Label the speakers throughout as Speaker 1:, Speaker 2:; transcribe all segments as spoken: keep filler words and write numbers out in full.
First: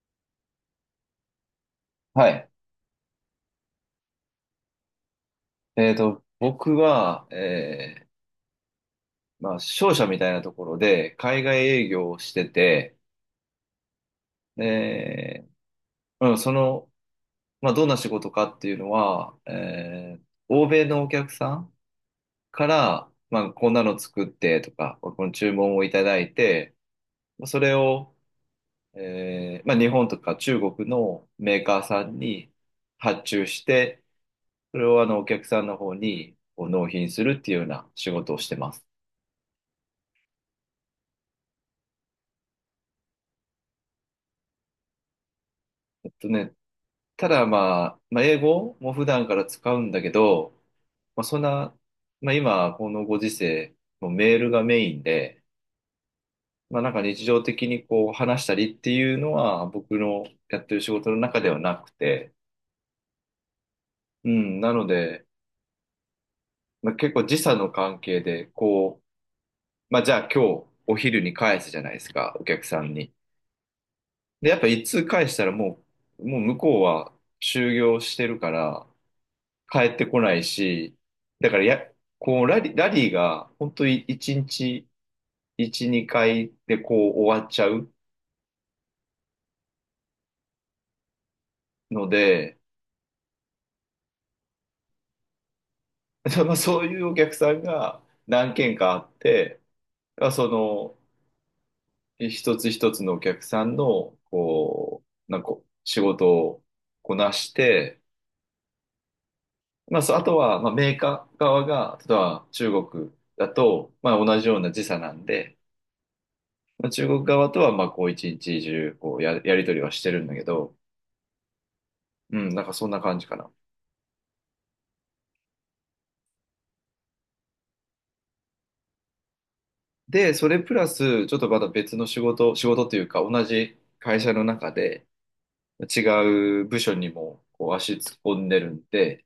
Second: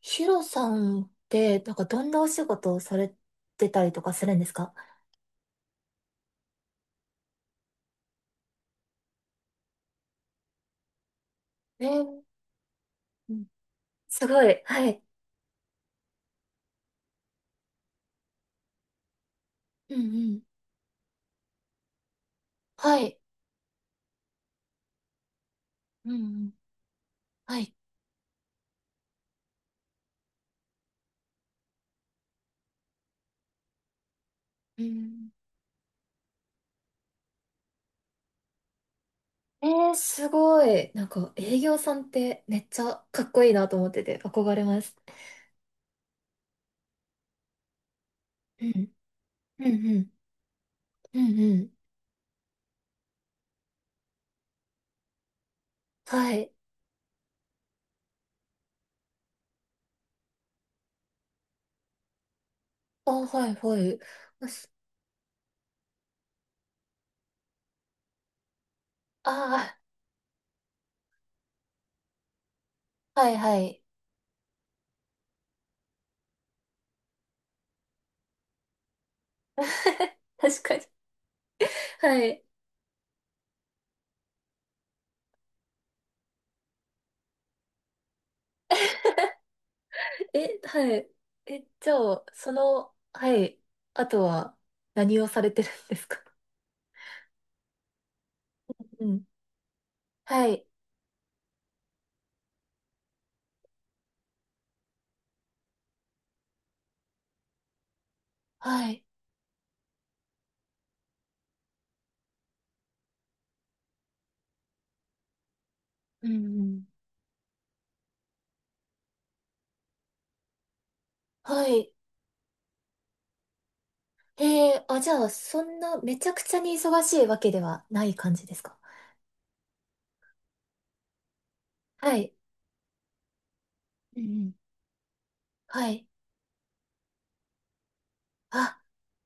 Speaker 1: ヒロさんって、なんかどんな
Speaker 2: は
Speaker 1: お仕
Speaker 2: い。
Speaker 1: 事をされてたりとかするんですか？
Speaker 2: えっと、僕は、えーまあ、商社みたいなところで、海外
Speaker 1: え
Speaker 2: 営業を
Speaker 1: ー、
Speaker 2: してて、
Speaker 1: うん、すごい。はい。
Speaker 2: で、うん、その、まあ、どんな仕事かっていうのは、
Speaker 1: うんう
Speaker 2: えー
Speaker 1: ん。
Speaker 2: 欧米のお客さんか
Speaker 1: は
Speaker 2: ら、
Speaker 1: い。
Speaker 2: まあ、こんなの作ってとか、この注文をいた
Speaker 1: うんう
Speaker 2: だい
Speaker 1: ん。
Speaker 2: て、
Speaker 1: は
Speaker 2: それ
Speaker 1: い。
Speaker 2: を、えーまあ、日本とか中国のメーカーさんに発注して、そ
Speaker 1: う
Speaker 2: れをあの、お
Speaker 1: ん。
Speaker 2: 客さんの方にこう納品するっていうような仕事をしてます。
Speaker 1: えー、すごい。なんか営業さんってめっちゃかっこいいなと思ってて憧れます。
Speaker 2: えっとね、ただまあ、まあ、英
Speaker 1: う
Speaker 2: 語
Speaker 1: ん。
Speaker 2: も普段から
Speaker 1: う
Speaker 2: 使う
Speaker 1: ん
Speaker 2: ん
Speaker 1: う
Speaker 2: だけ
Speaker 1: ん。
Speaker 2: ど、
Speaker 1: う
Speaker 2: まあ、そ
Speaker 1: ん
Speaker 2: ん
Speaker 1: うん。
Speaker 2: な、まあ、今、このご時世、もうメールがメインで、
Speaker 1: はい。
Speaker 2: まあ、なんか日常的にこう話したりっていうのは僕のやってる仕事の中ではなくて、
Speaker 1: あ、はいはい。
Speaker 2: う
Speaker 1: あ、
Speaker 2: ん、なので、まあ、結構時差の関係で、こ
Speaker 1: あ
Speaker 2: う、まあ、じゃあ今日お昼に返すじゃないですか、お客さんに。
Speaker 1: ー、はいはい。
Speaker 2: で、やっぱ一通返したらもう、もう向こうは就業してるから、帰ってこな い
Speaker 1: 確かに。
Speaker 2: し、だからや、
Speaker 1: は
Speaker 2: こ
Speaker 1: い。
Speaker 2: う、ラリ、ラリーが、本当にいちにちいち、にかいでこう終わっちゃう
Speaker 1: え、はい。え、じゃ
Speaker 2: の
Speaker 1: あ、そ
Speaker 2: で、
Speaker 1: の、はい。あとは、何をされてるんですか？
Speaker 2: まあ、そういうお客さんが何件かあ
Speaker 1: う
Speaker 2: っ
Speaker 1: ん。
Speaker 2: て、まあ、
Speaker 1: は
Speaker 2: そ
Speaker 1: い。
Speaker 2: の、一つ一つのお客さんの、こう、なんか、仕事をこなして、
Speaker 1: はい。
Speaker 2: まあ、そう、あとは、まあ、メーカー側が、例えば中国だと、まあ、同じような時差なんで、
Speaker 1: うんうん。
Speaker 2: まあ、中国側とは、まあ、こう、一日中、こうや、やり取りはしてるんだけど、
Speaker 1: はい。
Speaker 2: うん、なんかそんな感じかな。
Speaker 1: ええ、あ、じゃあ、そんな、めちゃくちゃに忙しいわけではない感じですか？
Speaker 2: で、それプラス、ちょっとまた別の
Speaker 1: は
Speaker 2: 仕
Speaker 1: い。
Speaker 2: 事、仕事というか、同じ会
Speaker 1: うんう
Speaker 2: 社の
Speaker 1: ん、
Speaker 2: 中で、
Speaker 1: はい。
Speaker 2: 違う部署にもこう足突っ込んでる
Speaker 1: あ、
Speaker 2: んで、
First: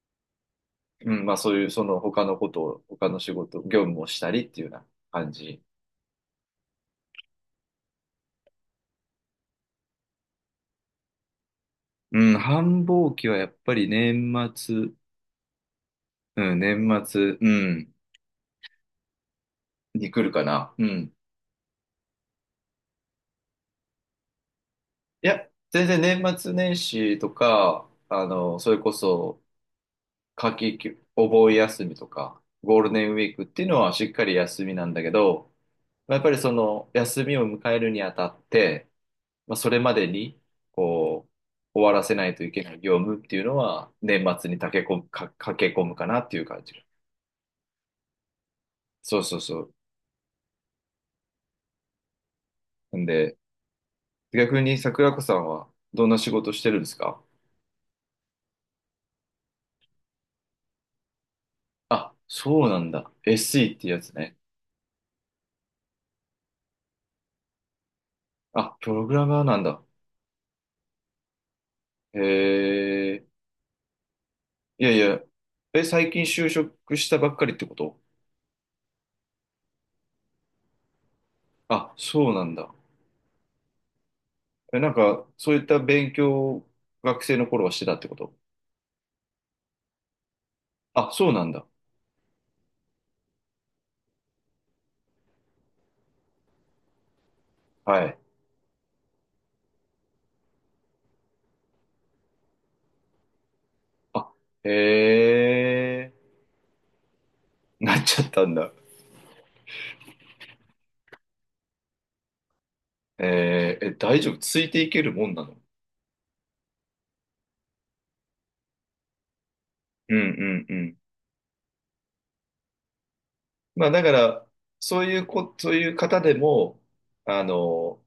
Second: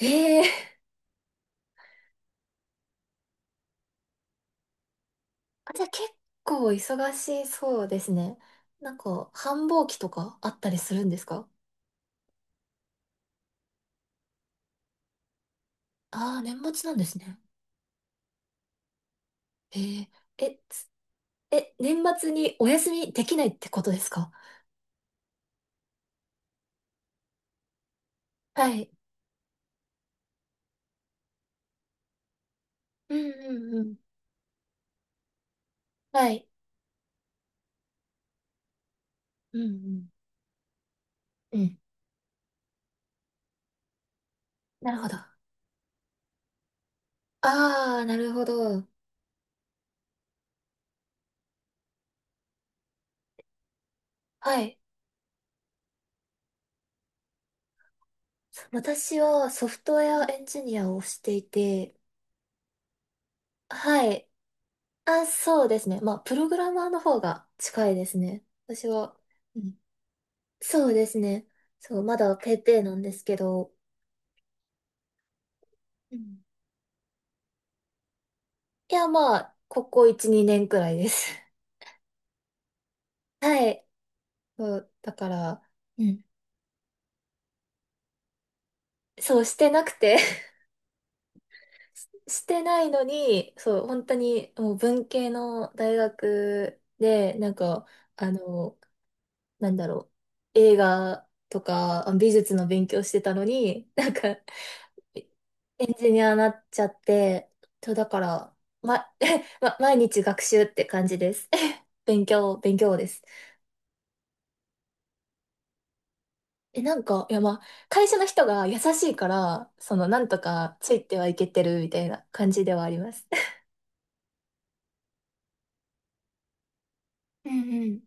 Speaker 1: ええ。
Speaker 2: うん、まあそういう、その他のことを、他の仕事、業務をしたりっていうような感じ。
Speaker 1: あ、じゃあ、結構忙しそうですね。なんか、繁忙期とかあったりするんですか？
Speaker 2: うん、繁忙期はやっぱり年末、
Speaker 1: ああー、
Speaker 2: う
Speaker 1: 年
Speaker 2: ん、
Speaker 1: 末なんで
Speaker 2: 年
Speaker 1: す
Speaker 2: 末、
Speaker 1: ね。
Speaker 2: うん、
Speaker 1: ええ。
Speaker 2: に来るか
Speaker 1: え、
Speaker 2: な。う
Speaker 1: つ
Speaker 2: ん。
Speaker 1: え、年末にお休みできないってことですか？
Speaker 2: いや、全然年末年始とか、あの、そ
Speaker 1: は
Speaker 2: れ
Speaker 1: い。
Speaker 2: こそ、夏季休、お盆休みとか、ゴールデン
Speaker 1: う
Speaker 2: ウ
Speaker 1: ん
Speaker 2: ィークっ
Speaker 1: う
Speaker 2: ていう
Speaker 1: ん
Speaker 2: の
Speaker 1: う
Speaker 2: は
Speaker 1: ん。
Speaker 2: しっかり休みなんだけど、まあやっぱ
Speaker 1: は
Speaker 2: り
Speaker 1: い。
Speaker 2: その休みを迎えるにあたって、まあ、
Speaker 1: うんう
Speaker 2: それま
Speaker 1: ん。
Speaker 2: でに、こう、
Speaker 1: うん。
Speaker 2: 終わらせないといけない業務っていうのは、年末に駆
Speaker 1: な
Speaker 2: け込
Speaker 1: るほ
Speaker 2: む、
Speaker 1: ど。
Speaker 2: か、
Speaker 1: あ
Speaker 2: 駆け込むかなっていう感じ。
Speaker 1: あ、なるほど。
Speaker 2: そうそうそう。んで、
Speaker 1: は
Speaker 2: 逆に
Speaker 1: い。
Speaker 2: 桜子さんはどんな仕事してるんですか？
Speaker 1: 私はソフトウェアエンジニアをしていて、
Speaker 2: あ、そうなんだ。エスイー ってやつ
Speaker 1: はい。
Speaker 2: ね。
Speaker 1: あ、そうですね。まあ、プログラマーの方が近いですね、
Speaker 2: あ、
Speaker 1: 私
Speaker 2: プログ
Speaker 1: は。
Speaker 2: ラマーな
Speaker 1: う
Speaker 2: ん
Speaker 1: ん、
Speaker 2: だ。
Speaker 1: そうですね。そう、まだペーペーなんで
Speaker 2: へ
Speaker 1: す
Speaker 2: え、
Speaker 1: けど。
Speaker 2: いやいや、え、最
Speaker 1: う
Speaker 2: 近
Speaker 1: ん、
Speaker 2: 就職したばっかりってこと？
Speaker 1: いや、まあ、ここいち、にねんくらいです。
Speaker 2: あ、そうなんだ。
Speaker 1: はい。そ
Speaker 2: え、な
Speaker 1: う、
Speaker 2: ん
Speaker 1: だ
Speaker 2: か、
Speaker 1: か
Speaker 2: そうい
Speaker 1: ら、
Speaker 2: った
Speaker 1: う
Speaker 2: 勉
Speaker 1: ん、
Speaker 2: 強を学生の頃はしてたってこと？
Speaker 1: そうしてなくて
Speaker 2: あ、そうなんだ。
Speaker 1: してないのに、そう、本当にもう文系の大学で、なんか、
Speaker 2: はい。
Speaker 1: あの、なんだろう、映画とかあ美術の勉強してたのに、なん
Speaker 2: あ、
Speaker 1: か、
Speaker 2: へ
Speaker 1: エン
Speaker 2: え、
Speaker 1: ジニアになっちゃって、そう、
Speaker 2: なっ
Speaker 1: だ
Speaker 2: ち
Speaker 1: か
Speaker 2: ゃったん
Speaker 1: ら、
Speaker 2: だ。
Speaker 1: ま、ま、毎日学習って感じです。勉強、勉強です。
Speaker 2: えーえ、大丈夫ついていけるもんなの？
Speaker 1: え、なんか、いや、まあ、会社の人が優しいから、その、
Speaker 2: うん
Speaker 1: な
Speaker 2: う
Speaker 1: んと
Speaker 2: んう
Speaker 1: かつ
Speaker 2: ん。
Speaker 1: いてはいけてるみたいな感じではあります。
Speaker 2: まあ、だから、そういうこ、そういう方でも、あ
Speaker 1: うんうん。
Speaker 2: の、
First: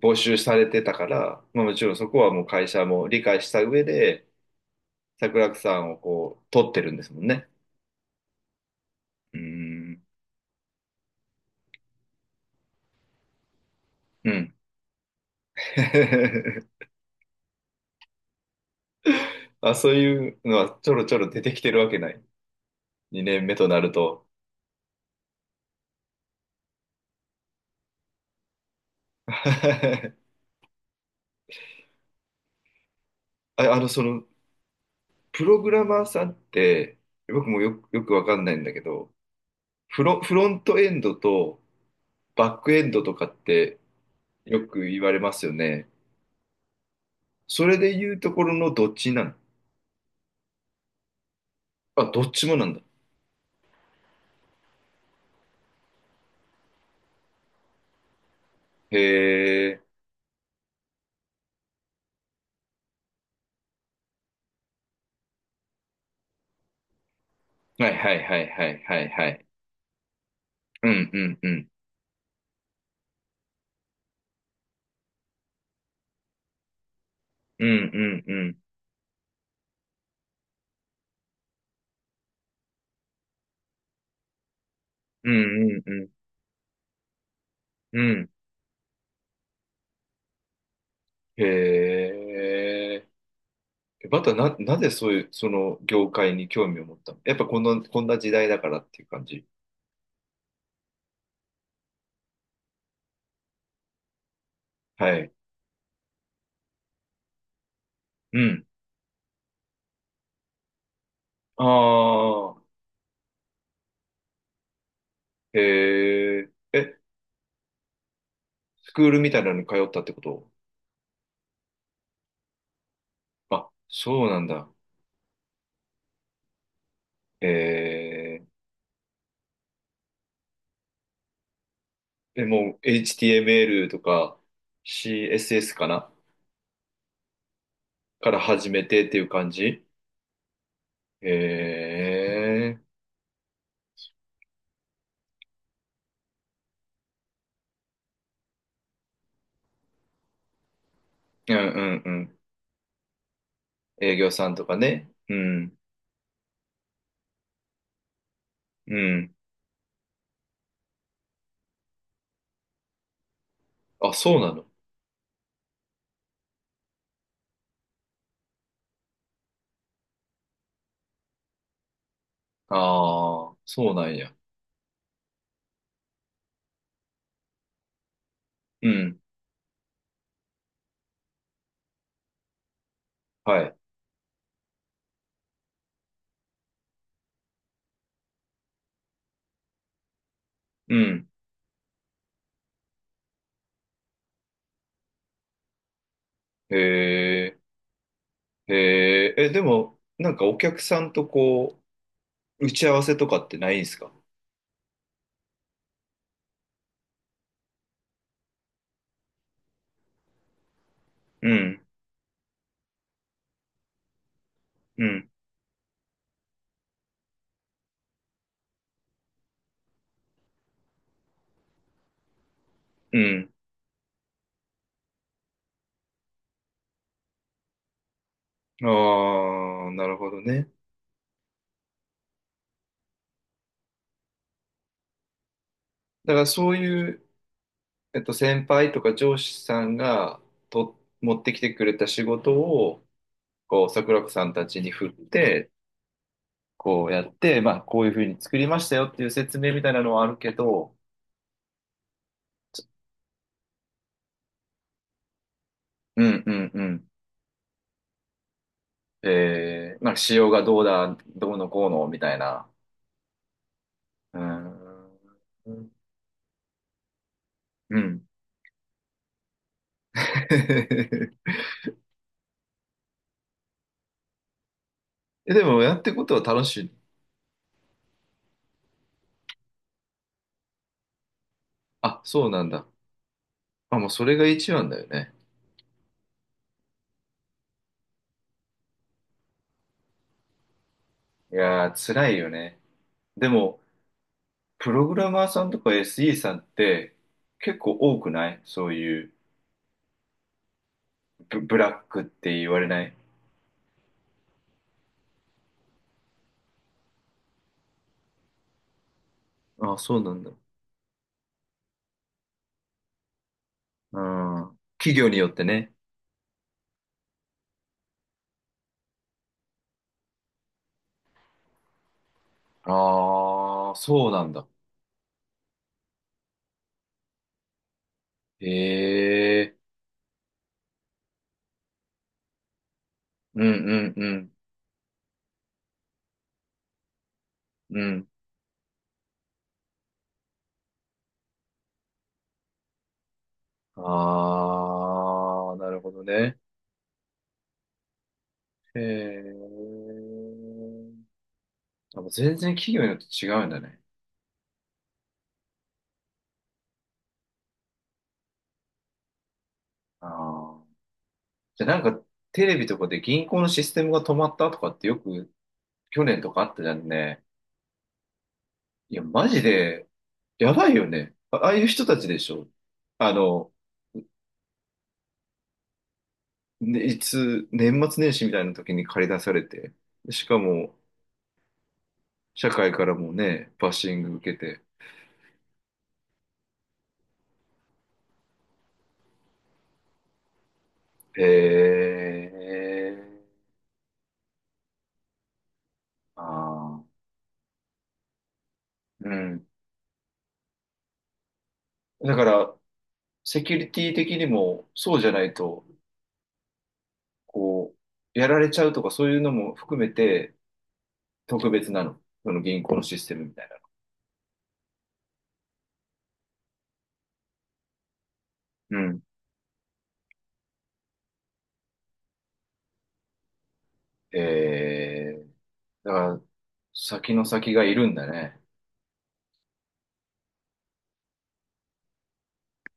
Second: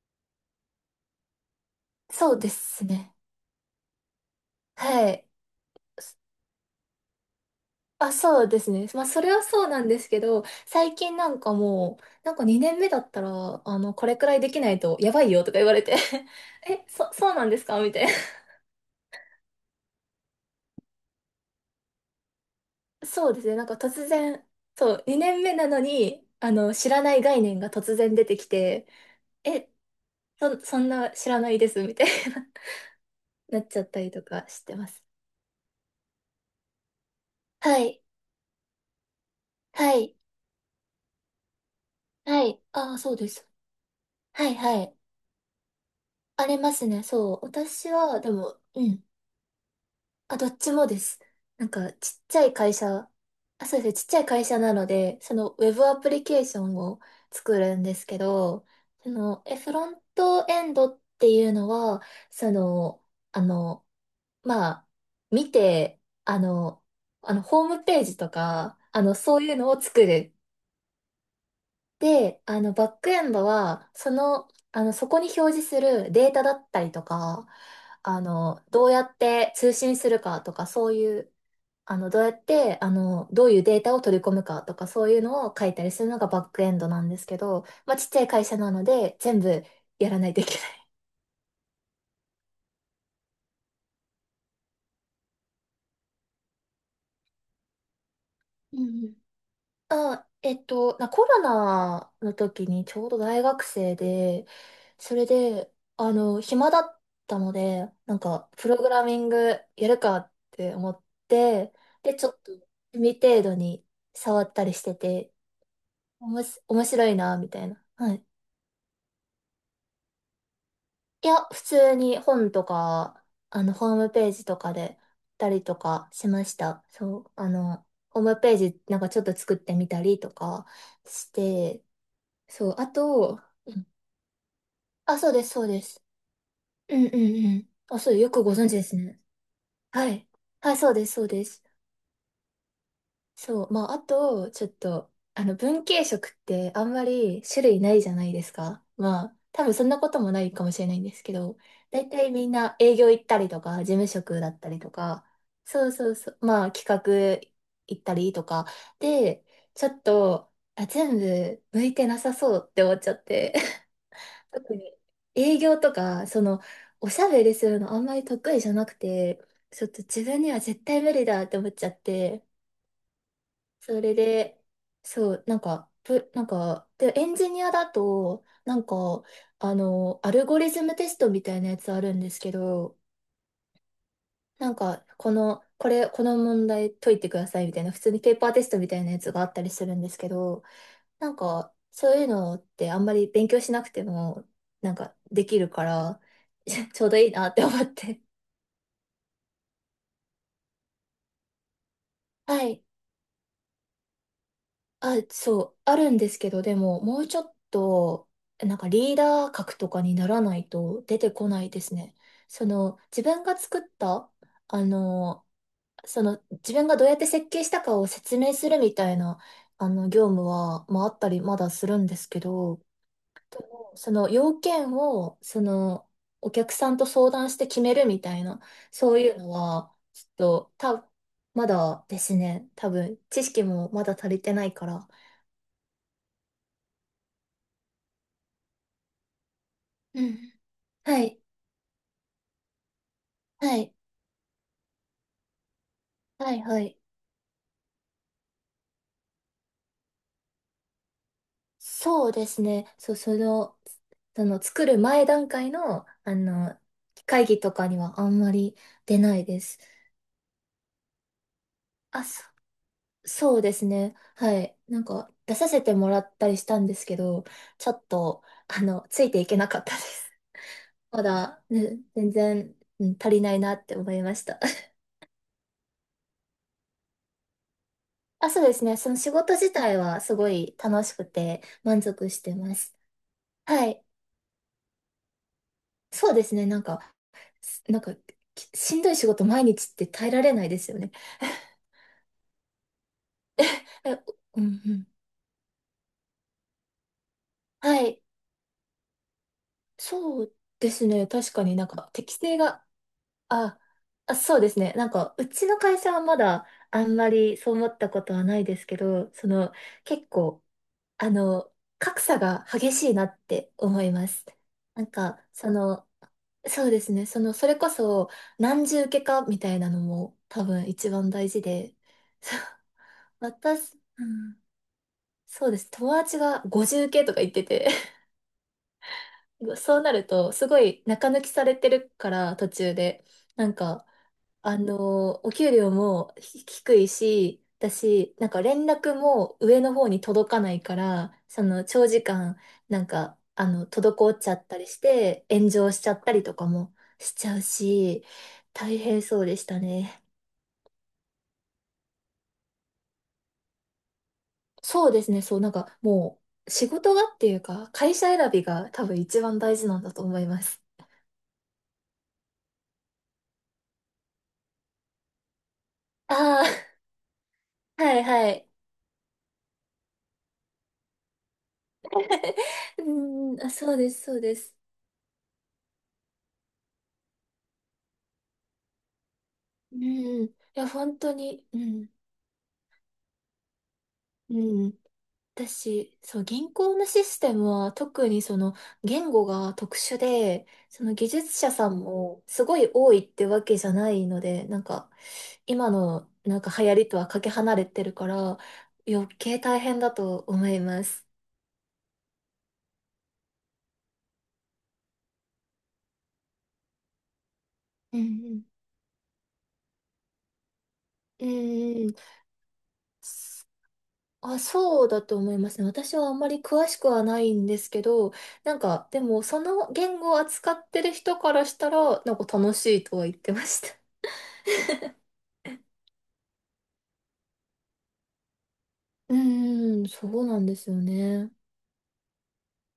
Speaker 2: 募集されてたから、まあ、もちろんそこは
Speaker 1: そう
Speaker 2: もう
Speaker 1: で
Speaker 2: 会社
Speaker 1: す
Speaker 2: も
Speaker 1: ね。
Speaker 2: 理解した上で、
Speaker 1: はい。
Speaker 2: 桜木さんをこう、取ってるんですもんね。
Speaker 1: あ、そうですね。まあ、それ
Speaker 2: うー
Speaker 1: はそうなんで
Speaker 2: ん。
Speaker 1: すけど、最近なんかもう、なんかにねんめだったら、あの、これく
Speaker 2: う
Speaker 1: らいで
Speaker 2: ん。
Speaker 1: きないとやばいよとか言われて。 え、そ、そうなんですかみたいな。
Speaker 2: あ、そういうのはちょろちょろ出てきてるわけない？
Speaker 1: そう
Speaker 2: 2
Speaker 1: で
Speaker 2: 年
Speaker 1: す
Speaker 2: 目
Speaker 1: ね。なん
Speaker 2: と
Speaker 1: か
Speaker 2: な
Speaker 1: 突
Speaker 2: ると。
Speaker 1: 然、そう、にねんめなのに、あの、知らない概念が突然出てきて、え、そ、そんな知らないです、みたいな。 なっ
Speaker 2: あ、
Speaker 1: ち
Speaker 2: あ
Speaker 1: ゃっ
Speaker 2: の、
Speaker 1: た
Speaker 2: そ
Speaker 1: りと
Speaker 2: の、
Speaker 1: かしてます。
Speaker 2: プログラマーさんって、僕もよ
Speaker 1: は
Speaker 2: く、
Speaker 1: い、
Speaker 2: よくわかんないんだけど、
Speaker 1: は
Speaker 2: フ
Speaker 1: い、
Speaker 2: ロ、フロントエンドと
Speaker 1: は
Speaker 2: バ
Speaker 1: い。
Speaker 2: ックエン
Speaker 1: ああ、
Speaker 2: ド
Speaker 1: そ
Speaker 2: と
Speaker 1: う
Speaker 2: か
Speaker 1: で
Speaker 2: っ
Speaker 1: す。
Speaker 2: て
Speaker 1: はい、
Speaker 2: よく
Speaker 1: はい。
Speaker 2: 言われますよね。
Speaker 1: ありますね。そう。
Speaker 2: それ
Speaker 1: 私
Speaker 2: で言う
Speaker 1: は、で
Speaker 2: ところ
Speaker 1: も、
Speaker 2: の
Speaker 1: う
Speaker 2: どっ
Speaker 1: ん。
Speaker 2: ちなの？
Speaker 1: あ、どっちもです。なんか、
Speaker 2: あ、
Speaker 1: ち
Speaker 2: ど
Speaker 1: っ
Speaker 2: っ
Speaker 1: ちゃ
Speaker 2: ち
Speaker 1: い
Speaker 2: もなん
Speaker 1: 会
Speaker 2: だ。
Speaker 1: 社、あ、そうですね、ちっちゃい会社なので、そのウェブアプリケーションを作るんですけど、
Speaker 2: へ
Speaker 1: その、え、フ
Speaker 2: え。
Speaker 1: ロントエンドっていうのは、その、あの、まあ、見て、あの、あの、ホーム
Speaker 2: はい
Speaker 1: ペー
Speaker 2: は
Speaker 1: ジ
Speaker 2: い
Speaker 1: と
Speaker 2: はいは
Speaker 1: か、
Speaker 2: いは
Speaker 1: あ
Speaker 2: い
Speaker 1: の、
Speaker 2: は
Speaker 1: そう
Speaker 2: い。
Speaker 1: いうのを作る。
Speaker 2: うんうんうん。
Speaker 1: で、あの、バックエンドは、その、あの、そこに表示するデータだったりとか、
Speaker 2: うんう
Speaker 1: あ
Speaker 2: んうん。
Speaker 1: の、どうやって通信するかとか、そういう、あの、どうやって、あの、どういうデータを取り込むかとか、そういう
Speaker 2: うん
Speaker 1: のを書い
Speaker 2: うん
Speaker 1: たり
Speaker 2: う
Speaker 1: す
Speaker 2: ん。
Speaker 1: るのがバックエンドなんですけど、まあ、
Speaker 2: う
Speaker 1: ちっちゃい
Speaker 2: ん。
Speaker 1: 会社なので、全部やらないといけない。
Speaker 2: へえ。えバターな、なぜそういう、その業界に興味を持ったの？やっぱこの、こんな時代だか
Speaker 1: う
Speaker 2: らってい
Speaker 1: んう
Speaker 2: う
Speaker 1: ん、
Speaker 2: 感じ。
Speaker 1: あ、えっと、なコロナの時にちょうど大学生で、そ
Speaker 2: は
Speaker 1: れ
Speaker 2: い。
Speaker 1: で、あの、暇だったので、なん
Speaker 2: う
Speaker 1: か、
Speaker 2: ん。
Speaker 1: プログラミングやるかって思っ
Speaker 2: あ
Speaker 1: て、で、ちょっと、
Speaker 2: あ、
Speaker 1: 趣味程度に触ったりしてて、
Speaker 2: へ
Speaker 1: おもし、
Speaker 2: え。
Speaker 1: 面
Speaker 2: え、
Speaker 1: 白いな、みたいな。はい、
Speaker 2: スクールみたいなのに通ったってこと？
Speaker 1: いや、普通に本とか、あ
Speaker 2: あ、
Speaker 1: の、ホーム
Speaker 2: そ
Speaker 1: ペ
Speaker 2: う
Speaker 1: ー
Speaker 2: な
Speaker 1: ジ
Speaker 2: ん
Speaker 1: と
Speaker 2: だ。
Speaker 1: かで、たりとかしました。そう、
Speaker 2: へ
Speaker 1: あの、ホーム
Speaker 2: え。
Speaker 1: ページなんかちょっと作ってみたりとかして、
Speaker 2: え、
Speaker 1: そ
Speaker 2: も
Speaker 1: う、
Speaker 2: う
Speaker 1: あと、うん、
Speaker 2: エイチティーエムエル とか
Speaker 1: あ、そうです、そう
Speaker 2: シーエスエス
Speaker 1: で
Speaker 2: か
Speaker 1: す。
Speaker 2: な
Speaker 1: うんうんうん。あ、そう、よ
Speaker 2: から
Speaker 1: くご存
Speaker 2: 始
Speaker 1: 知で
Speaker 2: め
Speaker 1: す
Speaker 2: てって
Speaker 1: ね。
Speaker 2: いう感じ？
Speaker 1: はい。はい、そうです、そうです。
Speaker 2: へえ。
Speaker 1: そう。まあ、あと、ちょっと、あの、文系色ってあんまり種類ないじゃないですか。まあ、多分そんなこともないかもしれないんですけ
Speaker 2: うん
Speaker 1: ど、
Speaker 2: うん
Speaker 1: 大
Speaker 2: う
Speaker 1: 体
Speaker 2: ん。
Speaker 1: みんな営業行ったりとか、事務
Speaker 2: 営業
Speaker 1: 職
Speaker 2: さ
Speaker 1: だ
Speaker 2: ん
Speaker 1: っ
Speaker 2: と
Speaker 1: た
Speaker 2: か
Speaker 1: りと
Speaker 2: ね。
Speaker 1: か、
Speaker 2: うん。
Speaker 1: そうそうそう、まあ、企画行ったりとか、
Speaker 2: うん。
Speaker 1: で、ちょっと、あ、全部向いてなさそうって思っちゃって。
Speaker 2: あ、そう なの？
Speaker 1: 特に営業とか、その、おしゃべりするのあんまり得意じゃなくて、ちょっと自分には絶対無理だって思っちゃって、
Speaker 2: ああ、そう
Speaker 1: そ
Speaker 2: な
Speaker 1: れ
Speaker 2: んや。
Speaker 1: で、そう、なんか、プなんか、で、エンジニアだと、なん
Speaker 2: うん。
Speaker 1: か、あの、アルゴリズムテストみたいなやつあるんですけど、
Speaker 2: はい。
Speaker 1: なんか、この、これ、この問題解いてくださいみたいな、普通にペーパーテストみたいなやつがあったりするんですけど、
Speaker 2: うん。
Speaker 1: なんか、そういうのってあんまり勉強しなくても、なんか、できるから、
Speaker 2: へ
Speaker 1: ちょうどいいなっ
Speaker 2: え、
Speaker 1: て思って。
Speaker 2: へえ、え、でも、なんかお客さんとこ
Speaker 1: は
Speaker 2: う、打
Speaker 1: い。
Speaker 2: ち合わせとかってないんですか？
Speaker 1: あ、そう、あるんですけど、でも、もうちょっと、なんかリーダー格とかにならないと出てこ
Speaker 2: う
Speaker 1: ない
Speaker 2: ん、
Speaker 1: ですね。その、自分が作った、あ
Speaker 2: うん、
Speaker 1: の、その、自分がどうやって設計したかを説明するみたいな、あの、業務は、まあ、あったり、まだするんですけど、
Speaker 2: うん。
Speaker 1: でもその、要件を、その、お客さんと相談して決めるみたいな、
Speaker 2: あ
Speaker 1: そういうの
Speaker 2: あ、
Speaker 1: は、
Speaker 2: なる
Speaker 1: ち
Speaker 2: ほど
Speaker 1: ょ
Speaker 2: ね。
Speaker 1: っと、た、まだですね、多分、知識もまだ足りてないから、
Speaker 2: だからそういう、えっと、先輩とか上司さん
Speaker 1: う
Speaker 2: が
Speaker 1: ん。
Speaker 2: と
Speaker 1: は
Speaker 2: 持
Speaker 1: い。
Speaker 2: ってきてくれた仕事を、
Speaker 1: は
Speaker 2: こう、
Speaker 1: い。
Speaker 2: 桜子さんたちに振って、
Speaker 1: はい。はい。
Speaker 2: こうやって、まあ、こういうふうに作りましたよっていう説明みたいなのはあるけど、
Speaker 1: そうですね。そう、その、その作る前段階の、
Speaker 2: う
Speaker 1: あ
Speaker 2: ん、うん、
Speaker 1: の、
Speaker 2: うん。
Speaker 1: 会議とかにはあんまり出ないです。
Speaker 2: えー、なんか仕様がどうだ、どうのこうのみ
Speaker 1: あ、
Speaker 2: たい
Speaker 1: そ、
Speaker 2: な。
Speaker 1: そうですね。はい。なん
Speaker 2: あ
Speaker 1: か、出させて
Speaker 2: ー
Speaker 1: もらったりしたんですけど、ちょ
Speaker 2: う
Speaker 1: っ
Speaker 2: ん。
Speaker 1: と、あの、ついていけなかったです。ま だ、ね、全然、うん、足りないなって思いました。
Speaker 2: え、でもやってことは楽しい？
Speaker 1: あ、そうですね。その仕事自体はすごい楽しくて満
Speaker 2: あ、
Speaker 1: 足し
Speaker 2: そう
Speaker 1: て
Speaker 2: なん
Speaker 1: ま
Speaker 2: だ。
Speaker 1: す。は
Speaker 2: あ、
Speaker 1: い。
Speaker 2: もうそれが一番だよね。
Speaker 1: そうですね。なんか、すなんか、きしんどい仕事毎日って耐えられないですよね。
Speaker 2: い やー、辛いよね。でも、
Speaker 1: え、うん
Speaker 2: プ
Speaker 1: うん。
Speaker 2: ログラマーさんとか エスイー さんって結構
Speaker 1: は
Speaker 2: 多
Speaker 1: い。
Speaker 2: くない？そういう
Speaker 1: そうですね。確
Speaker 2: ブ、
Speaker 1: か
Speaker 2: ブ
Speaker 1: になん
Speaker 2: ラッ
Speaker 1: か
Speaker 2: クっ
Speaker 1: 適
Speaker 2: て
Speaker 1: 性
Speaker 2: 言わ
Speaker 1: が、
Speaker 2: れない？
Speaker 1: あ、あ、そうですね。なんか、うちの会社はまだあんまりそう思ったことはないですけど、その、
Speaker 2: あ、そう
Speaker 1: 結
Speaker 2: なんだ。
Speaker 1: 構、あの、格差が激しいなって思い
Speaker 2: う
Speaker 1: ます。
Speaker 2: ん。
Speaker 1: なん
Speaker 2: 企業に
Speaker 1: か、
Speaker 2: よって
Speaker 1: そ
Speaker 2: ね。
Speaker 1: の、そうですね。その、それこそ、何重受けかみたいなのも多分一番大事で、そう、
Speaker 2: ああ、
Speaker 1: 私、う
Speaker 2: そうなん
Speaker 1: ん、
Speaker 2: だ。
Speaker 1: そうです。友達がごじゅう系とか言ってて。
Speaker 2: へえ。
Speaker 1: そうなると、すごい中抜きされてるから、途中で。
Speaker 2: う
Speaker 1: なんか、
Speaker 2: んうんう
Speaker 1: あのーお給料もひ低いし、だ
Speaker 2: ん。う
Speaker 1: し、なんか連絡も上の方に届かないから、その長時間、なんか、あの、
Speaker 2: ん。
Speaker 1: 滞っちゃったりして、炎
Speaker 2: ああ、な
Speaker 1: 上
Speaker 2: る
Speaker 1: しち
Speaker 2: ほ
Speaker 1: ゃっ
Speaker 2: ど
Speaker 1: たりと
Speaker 2: ね。
Speaker 1: かもしちゃうし、大
Speaker 2: へ
Speaker 1: 変そうでした
Speaker 2: え。
Speaker 1: ね。
Speaker 2: あもう全然企業によって違うんだね。
Speaker 1: そうですね、そう、なんかもう、仕事がっていうか、会社選びが多分一番大事なんだと
Speaker 2: あ
Speaker 1: 思います。
Speaker 2: あ。じゃあなんかテレビとかで銀行のシステムが止まったとかってよく去年とかあったじゃ
Speaker 1: あ
Speaker 2: んね。
Speaker 1: あ、はいはい。
Speaker 2: いや、マジで、やばいよね。あ、ああいう人たちでしょ？
Speaker 1: う
Speaker 2: あ
Speaker 1: ん、あ、
Speaker 2: の、
Speaker 1: そうです、そうです。
Speaker 2: ね、いつ、年末年始みたいな時に駆り出されて、
Speaker 1: う
Speaker 2: し
Speaker 1: ん、い
Speaker 2: か
Speaker 1: や、
Speaker 2: も、
Speaker 1: 本当に、うん、
Speaker 2: 社会からもね、バッシング受けて。
Speaker 1: うん。私、そう、銀行のシステムは特にその言語が特殊で、その技
Speaker 2: へ
Speaker 1: 術者さんもすごい多いって
Speaker 2: え。
Speaker 1: わけじゃないので、なんか、今の
Speaker 2: あ
Speaker 1: なんか流行り
Speaker 2: あ。
Speaker 1: とはかけ離れてるから、余
Speaker 2: う
Speaker 1: 計
Speaker 2: ん。
Speaker 1: 大変だと思います。
Speaker 2: だから、セキュリティ的にもそうじゃないと、こ
Speaker 1: う
Speaker 2: う、やら
Speaker 1: ん
Speaker 2: れちゃうとかそういうのも含めて
Speaker 1: うん。う
Speaker 2: 特別な
Speaker 1: んうん。
Speaker 2: の？その銀行のシステムみたい
Speaker 1: あ、そうだと思いますね。私はあんまり詳しくはないんですけど、なん
Speaker 2: な。う
Speaker 1: か、
Speaker 2: ん。
Speaker 1: でも、その言語を扱ってる人からしたら、なんか楽しいとは言ってました。
Speaker 2: えー、だから先の先がいるんだね。
Speaker 1: うーん、そうなんですよね。